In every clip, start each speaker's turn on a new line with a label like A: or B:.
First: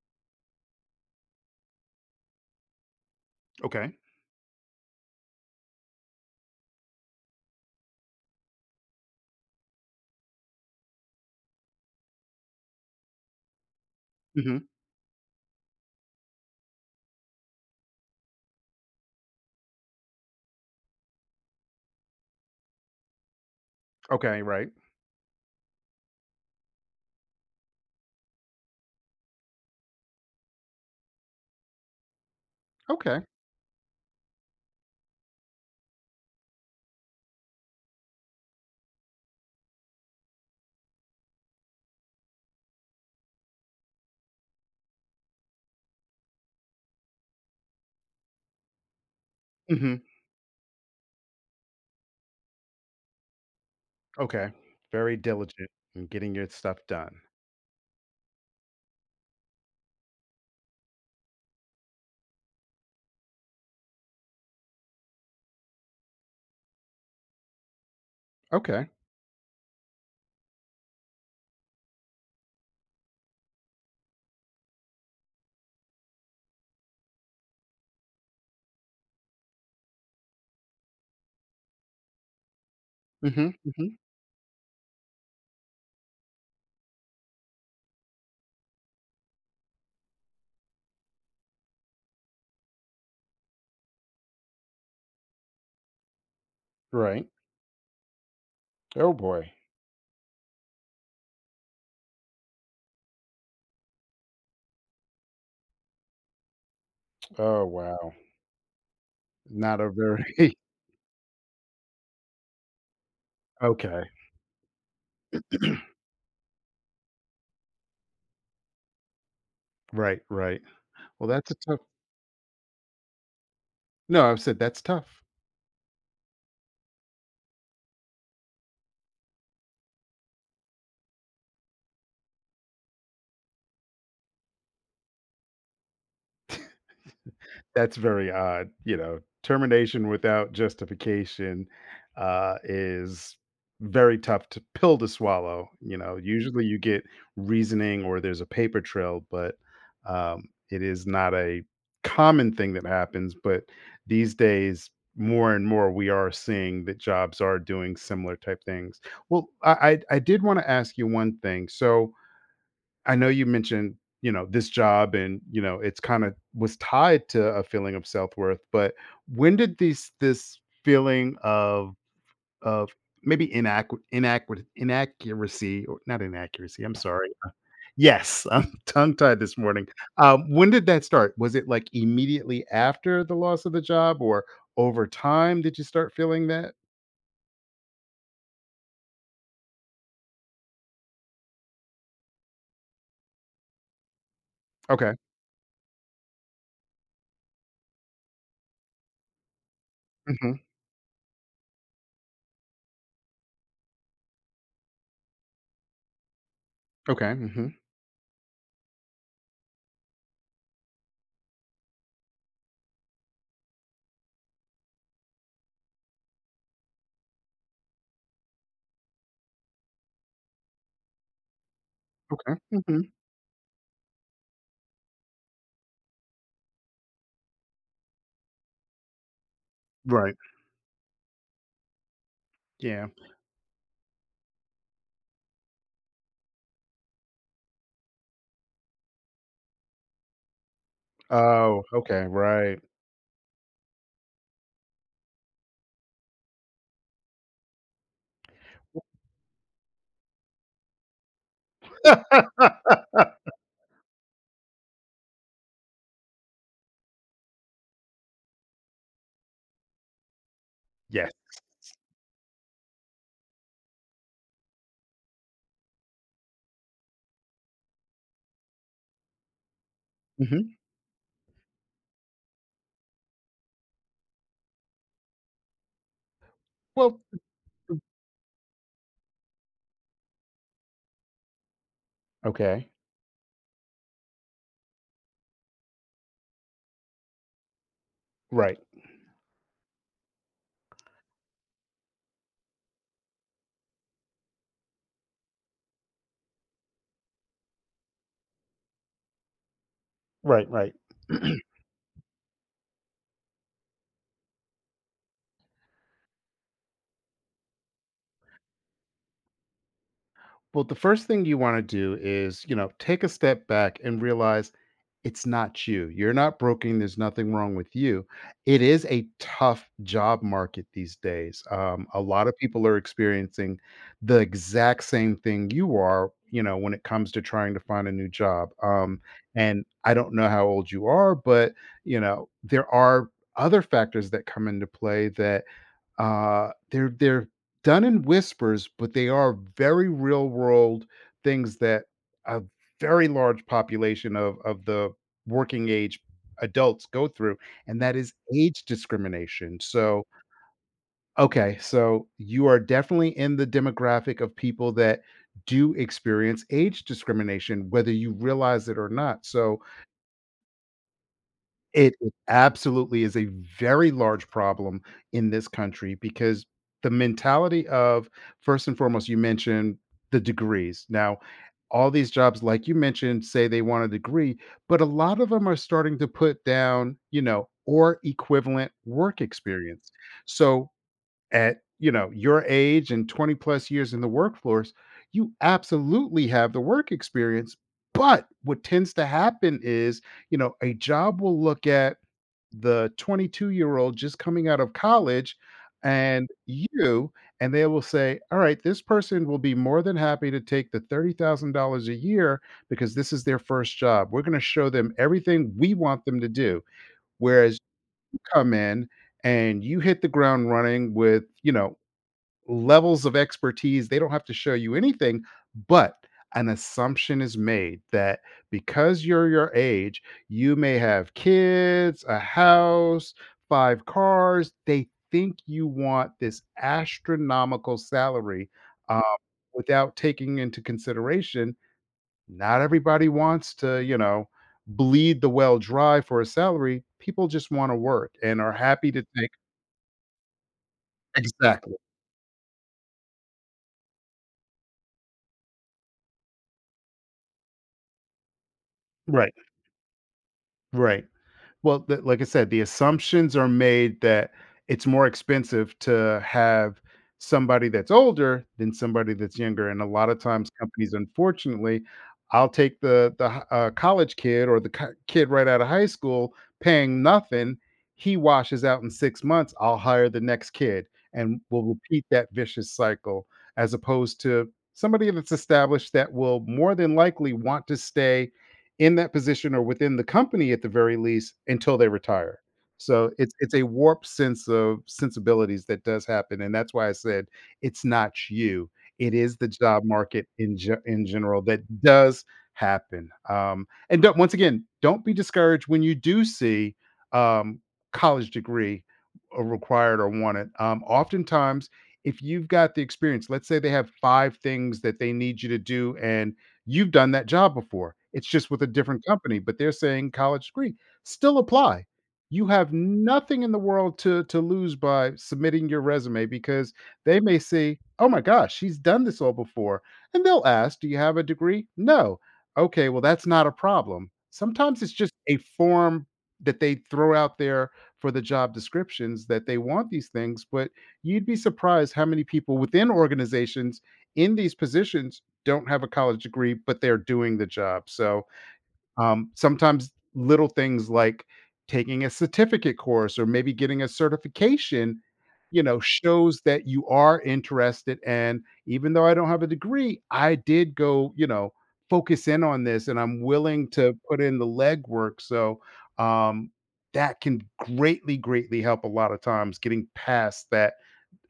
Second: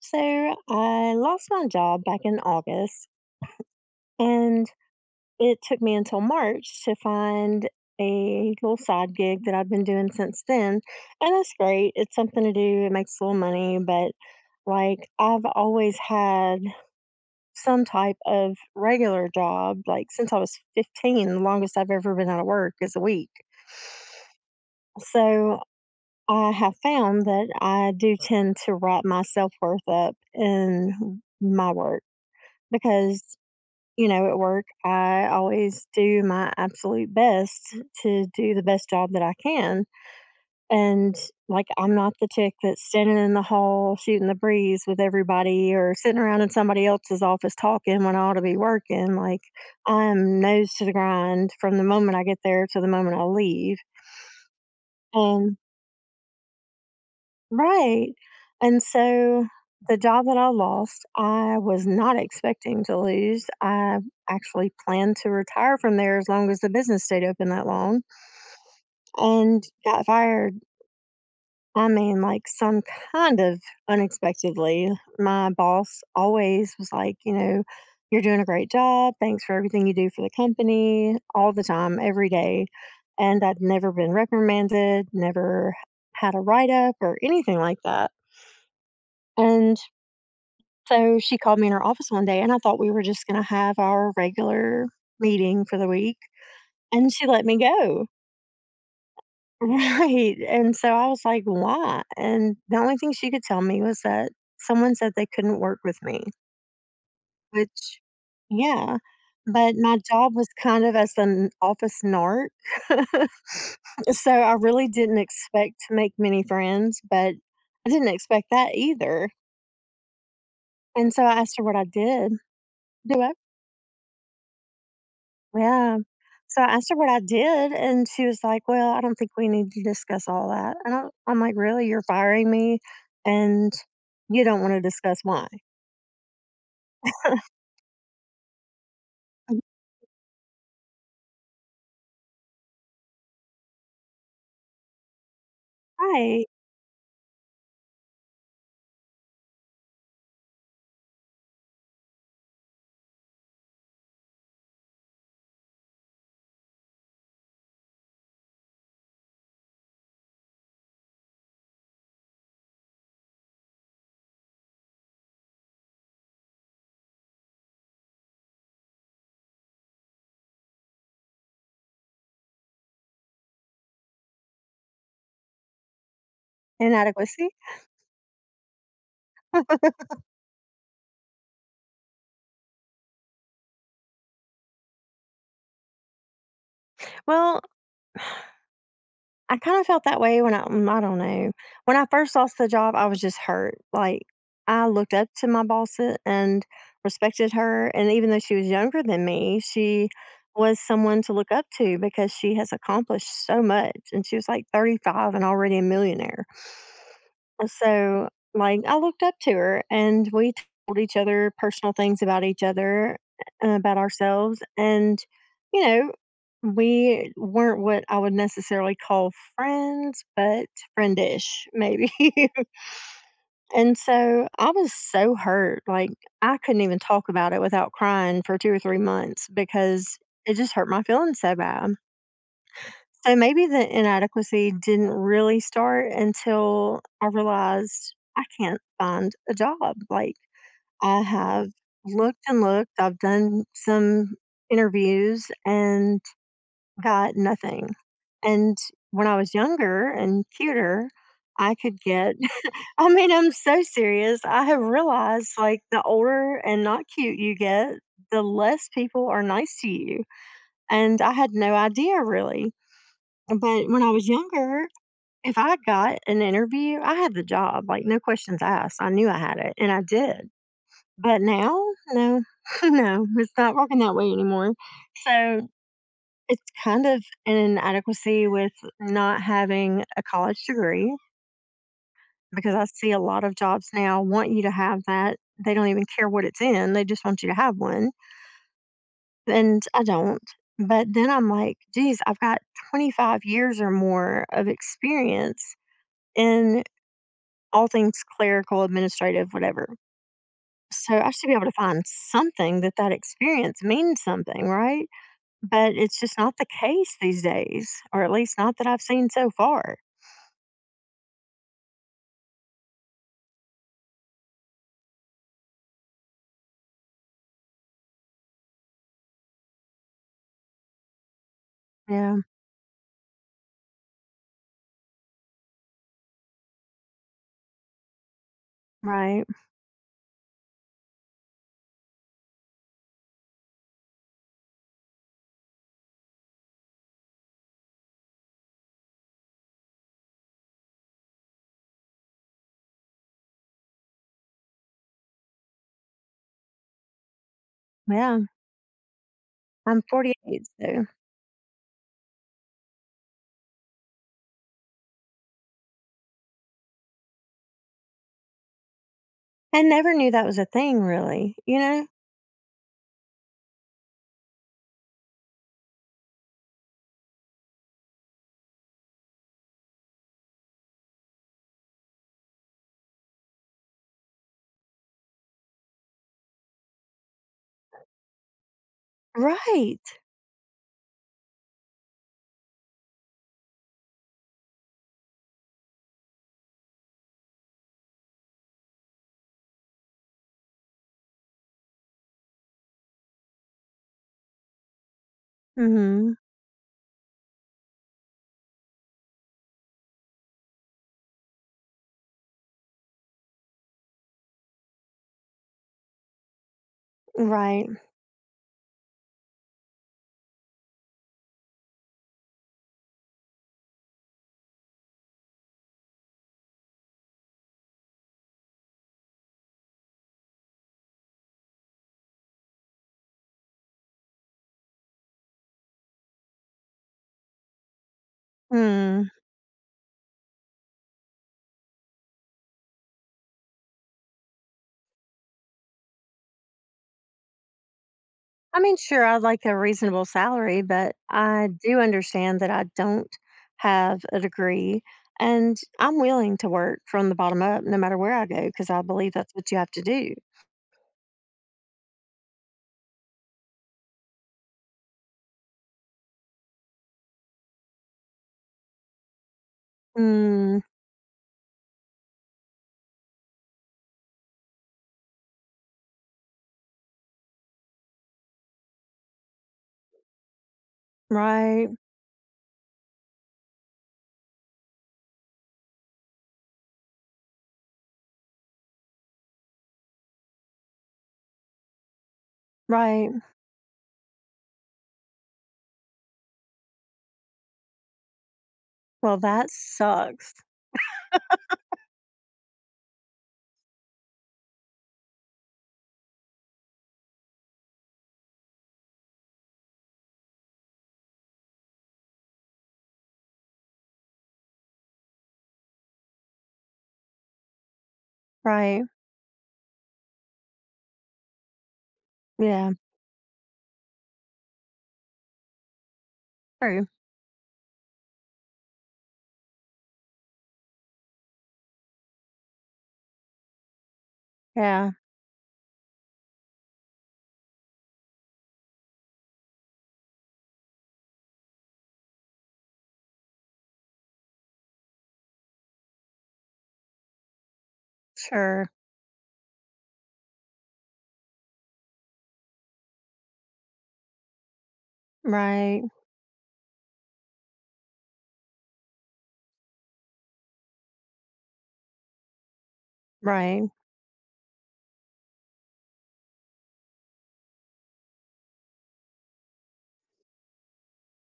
A: So I lost my job back in August,
B: Okay.
A: and it took me until March to find a little side gig that I've been doing since then. And that's great. It's something to do, it makes a little money, but
B: Mhm.
A: like I've always had some type of regular job, like since I was 15, the longest I've ever been out of work is a week.
B: Okay, right.
A: So I have found that I do tend to wrap my self worth up in my work because.
B: Okay.
A: You know, at work, I always do my absolute best to do the best job that I can. And like, I'm not the chick that's standing in the hall shooting the breeze with everybody or sitting around in somebody else's office talking when I ought to be working. Like,
B: Mhm.
A: I'm nose to the grind from the moment I get there to the moment I leave.
B: Okay. Very
A: And
B: diligent in getting your stuff done.
A: Right. And so the job that I lost, I was not expecting to lose. I actually planned to retire from there as long as the business stayed open that long
B: Okay.
A: and got fired. I mean, like some kind of unexpectedly. My boss always was like, you're doing a great job. Thanks for everything you do for the company all the time, every day. And
B: Mhm,
A: I'd never
B: mhm.
A: been reprimanded, never had a write up or anything like that. And So she called me in her office one day, and I thought we were just gonna have our regular meeting for the week, and she
B: Right.
A: let me go.
B: Oh boy.
A: Right, and so I was like, "Why?" And the only thing she could tell me was that someone said they couldn't work with me,
B: Oh,
A: which
B: wow.
A: yeah, but
B: Not a
A: my job was
B: very
A: kind of as an office narc.
B: Okay.
A: So I really didn't expect to make many friends, but I didn't expect that either,
B: Right, right.
A: and so
B: Well,
A: I
B: that's
A: asked
B: a
A: her what
B: tough
A: I did. Do
B: No, I've said that's tough.
A: Yeah. So I asked her what I did, and she was like, "Well, I don't think we need to discuss all that." And I'm like, "Really? You're firing me, and you don't want to discuss why?"
B: That's very odd, you know, termination without justification, is very tough to pill to swallow. You know,
A: Right.
B: usually you get reasoning or there's a paper trail, but, um, it is not a common thing that happens, but these days, more and more, we are seeing that jobs are doing similar type things. Well, I did wanna ask you one thing. So I know you mentioned, you know, this job and, you know, it's kinda was tied to a feeling of self-worth, but when did these this feeling of of maybe inaccurate inaccurate inaccuracy or not inaccuracy, I'm sorry.
A: Inadequacy.
B: Yes, I'm tongue-tied this morning. When did that start? Was it, like, immediately after the loss of the job, or over time did you start feeling that?
A: Well, I kinda felt that way when I don't know. When I first lost the job, I was just hurt, like, I looked
B: Okay.
A: up to my boss a and respected her, and even though she was younger than me, she
B: Mhm.
A: was someone to look up to because she has accomplished so much, and she was, like, 35 and already a millionaire.
B: Okay,
A: And
B: mhm.
A: so, like, I looked up to her and we told each other personal things about each other, about ourselves. And, you know, we weren't what I would necessarily call friends, but friendish, maybe.
B: Okay, mhm.
A: And so I was so hurt. Like, I couldn't even talk about it without crying for two or three months because
B: Right.
A: it just hurt my feelings so bad.
B: Yeah.
A: So maybe the inadequacy didn't really start until I realized I can't find a job. Like, I have
B: Oh, okay,
A: looked and
B: right.
A: looked, I've done some interviews and got nothing. And when I was younger and cuter, I could get, I mean, I'm so serious. I have realized like the older and not cute you get, the less people are nice to you. And I
B: Yes.
A: had no idea really but when I was younger, if I got an interview, I had the job, like, no questions asked. I knew I had it, and I did.
B: Mhm.
A: But now, no, no, it's not working that way anymore. So it's kind
B: Well,
A: of an inadequacy with not having a college degree because I
B: okay.
A: see a lot of jobs now want you to have that. They don't even care what it's in, they just want you to have one.
B: Right.
A: And I don't. But then I'm like, geez, I've got 25 years or more of experience in all things clerical, administrative, whatever.
B: Right, right.
A: So I should be able to find something that that experience means something, right? But it's just not the case these days, or at least not that I've seen so far.
B: Well, the first thing you wanna do is, you know, take a step back and realize it's not you. You're not broken, there's nothing wrong with you. It is a tough job market these days. A
A: Yeah,
B: lot of people are experiencing the exact same thing you are, you know, when it comes to trying to find a new job. Um,
A: right.
B: and I don't know how old you are, but, you know, there are other factors that come into play that they're done in whispers, but they are very real world things that a very large population of the working age adults go through, and that is
A: Yeah,
B: age discrimination.
A: I'm
B: So,
A: 48, so
B: okay, so you are definitely in the demographic of people that do experience age discrimination, whether you realize it or not.
A: I
B: So,
A: never knew that was a thing, really. You know?
B: it absolutely is a very large problem in this country because the mentality of first and foremost, you mentioned the degrees. Now, all these jobs, like you mentioned, say they want a degree, but a lot of them are starting to put down, you know, or equivalent work
A: Right.
B: experience. So at, you know, your age and 20 plus years in the workforce, you absolutely have the work experience. But what tends to happen is, you know, a job will look at the 22-year-old just coming out of college
A: Hmm.
B: and you, and they will say, "All right, this person will be more than happy to take the $30,000 a year because this is their first job. We're gonna show them everything we want them to do." Whereas you
A: Right.
B: come in and you hit the ground running with, you know, levels of expertise. They don't have to show you anything, but an assumption is made that because you're your age, you may have kids, a house, 5 cars. They think you want this astronomical salary uh,
A: Hmm.
B: without taking into consideration. Not everybody wants to, you know, bleed the well dry for a salary. People just want to work and are
A: I mean,
B: happy
A: sure,
B: to
A: I'd
B: take.
A: like a reasonable salary, but I
B: Exactly.
A: do understand that I don't have a degree. And I'm willing to work from the bottom up no matter where I go because I believe
B: Right.
A: that's what you have to do.
B: Right. Well, the like I said, the assumptions are made that it's more expensive to have somebody that's older than somebody that's younger, and a lot of times
A: Mm,
B: companies, unfortunately, I'll take the h college kid, or the ki kid right out of high school paying nothing. He washes out in 6 months, I'll hire the next kid, and we'll
A: right,
B: repeat that vicious cycle, as opposed to somebody that's established that will more than likely want to stay in that position or within the company at the very least until they retire. So
A: right.
B: it's a warped sense of sensibilities that does happen, and that's why I said it's not you. It
A: Well,
B: is the
A: that
B: job market
A: sucks.
B: in in general that does happen. And don't, once again, don't be discouraged when you do see um, college degree or required or wanted. Oftentimes, if you've got the experience, let's say they have 5 things that they need you to do, and you've done that job before. It's just with a
A: Right.
B: different company, but they're saying college degree, still apply. You
A: Yeah,
B: have nothing in the world to lose by submitting your resume, because
A: true.
B: they may say, "Oh my gosh, she's done this all before." And they'll ask, "Do you have a degree?" "No." "Okay, well, that's not a problem." Sometimes
A: Yeah,
B: it's just a form that they throw out there for the job descriptions, that they want these things, but you'd be surprised how many people within organizations in these positions don't have a college degree, but they're doing the job. So,
A: sure.
B: sometimes little things like taking a certificate course or maybe getting a certification, you know,
A: Right,
B: shows that you are interested. And even though I don't have a degree, I did go, you know, focus in on this and I'm
A: right.
B: willing to put in the legwork. So, um, that can greatly, greatly help a lot of times getting past that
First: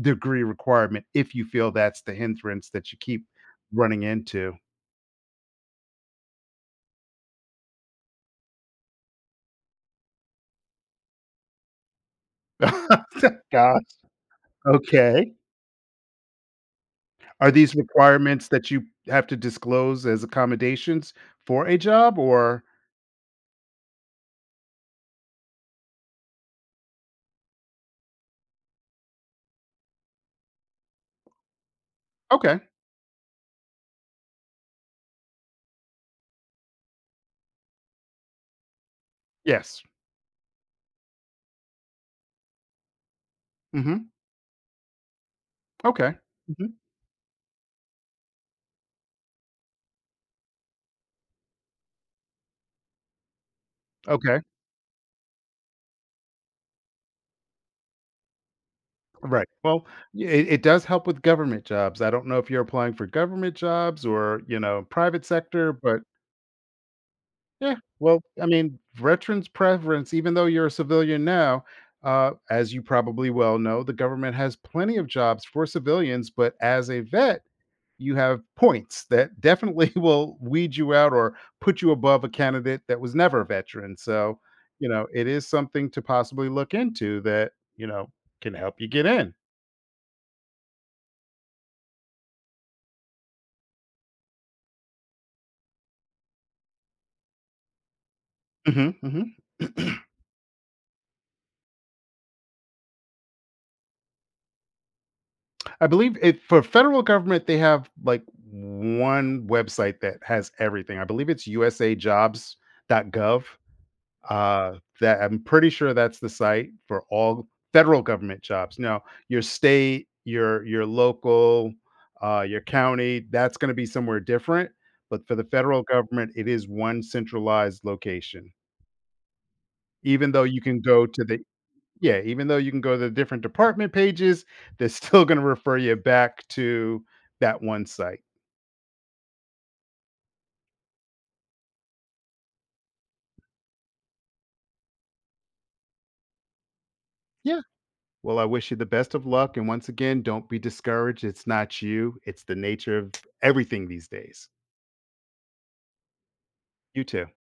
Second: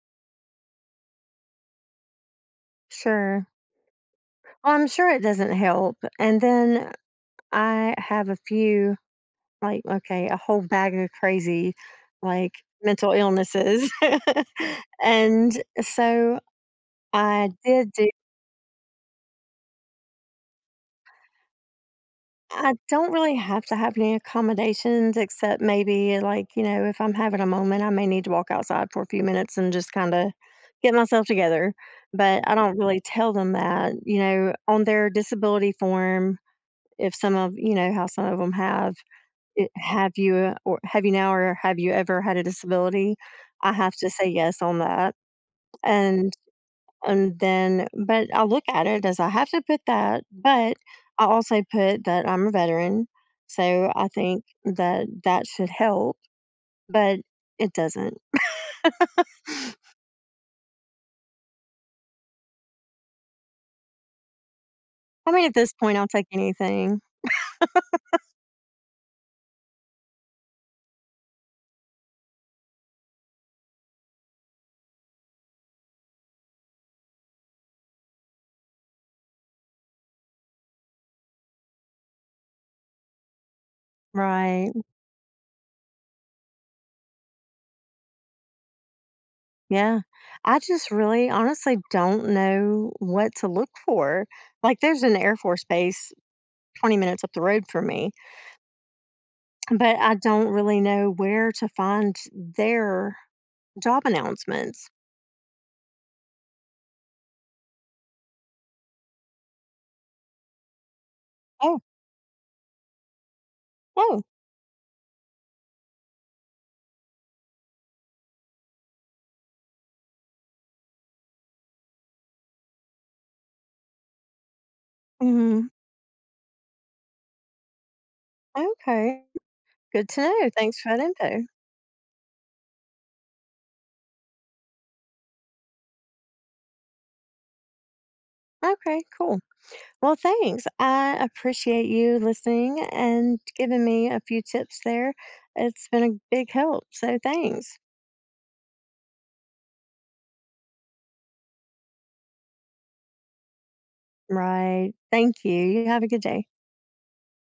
B: degree requirement, if you feel that's the hindrance that you keep
A: Sure.
B: running into.
A: Well, I'm sure it doesn't help. And then I have a few Like, okay, a whole bag of crazy, like, mental
B: Gosh,
A: illnesses.
B: okay.
A: And so I
B: Are these
A: did do
B: requirements that you have to disclose as accommodations for a job, or
A: I don't really have to have any accommodations except maybe, like, you know, if I'm having a moment, I may need to walk outside for a few minutes and just kinda get myself together, but I
B: Okay,
A: don't really tell them that, you know, on their disability form, if some of you know, how some of them have it,
B: yes.
A: have you or have you now or have you ever had a disability? I have to
B: Mhm,
A: say yes on that.
B: okay.
A: And
B: Mhm,
A: and then but I look at it as I have to put that, but I also put that I'm a veteran. So I
B: okay,
A: think that that should help, but it doesn't.
B: right. Well, yeah, it does help with government jobs. I don't know if you're applying for government jobs or, you know, private
A: I mean, at this
B: sector,
A: point,
B: but
A: I'll take anything.
B: yeah, well, I mean, veterans' preference, even though you're a civilian now, as you probably well know, the government has plenty of jobs for civilians, but as a vet you have points that definitely will weed you out, or put you above a candidate that was never a veteran. So,
A: Right.
B: you know, it is something to possibly look into, that, you know, can help you get in.
A: Yeah. I just really honestly don't know what to look for. Like, there's an Air Force base 20 minutes up the road from me.
B: Mhm, mhm.
A: But I don't really know where to find their job announcements.
B: I believe it for federal government, they have like one website that has everything. I believe it's
A: Oh,
B: usajobs.gov.
A: oh,
B: Uh, that I'm pretty sure that's the site for all federal government jobs. Now, your state, your local, your county, that's going to be somewhere different. But for the
A: hmm
B: federal government, it is one centralized location.
A: Okay. Good to
B: Even though
A: know.
B: you
A: Thanks
B: can
A: for that
B: go to the
A: info.
B: yeah, even though you can go to the different department pages, they're still going to refer you back to that one site.
A: Okay, cool. Well, thanks. I appreciate you listening and giving me a few tips there. It's been a big help. So
B: Yeah.
A: thanks.
B: Well, I wish you the best of luck. And once again, don't be discouraged. It's not you, it's the nature of everything these days.
A: Right. Thank you. You have a good day.
B: You too.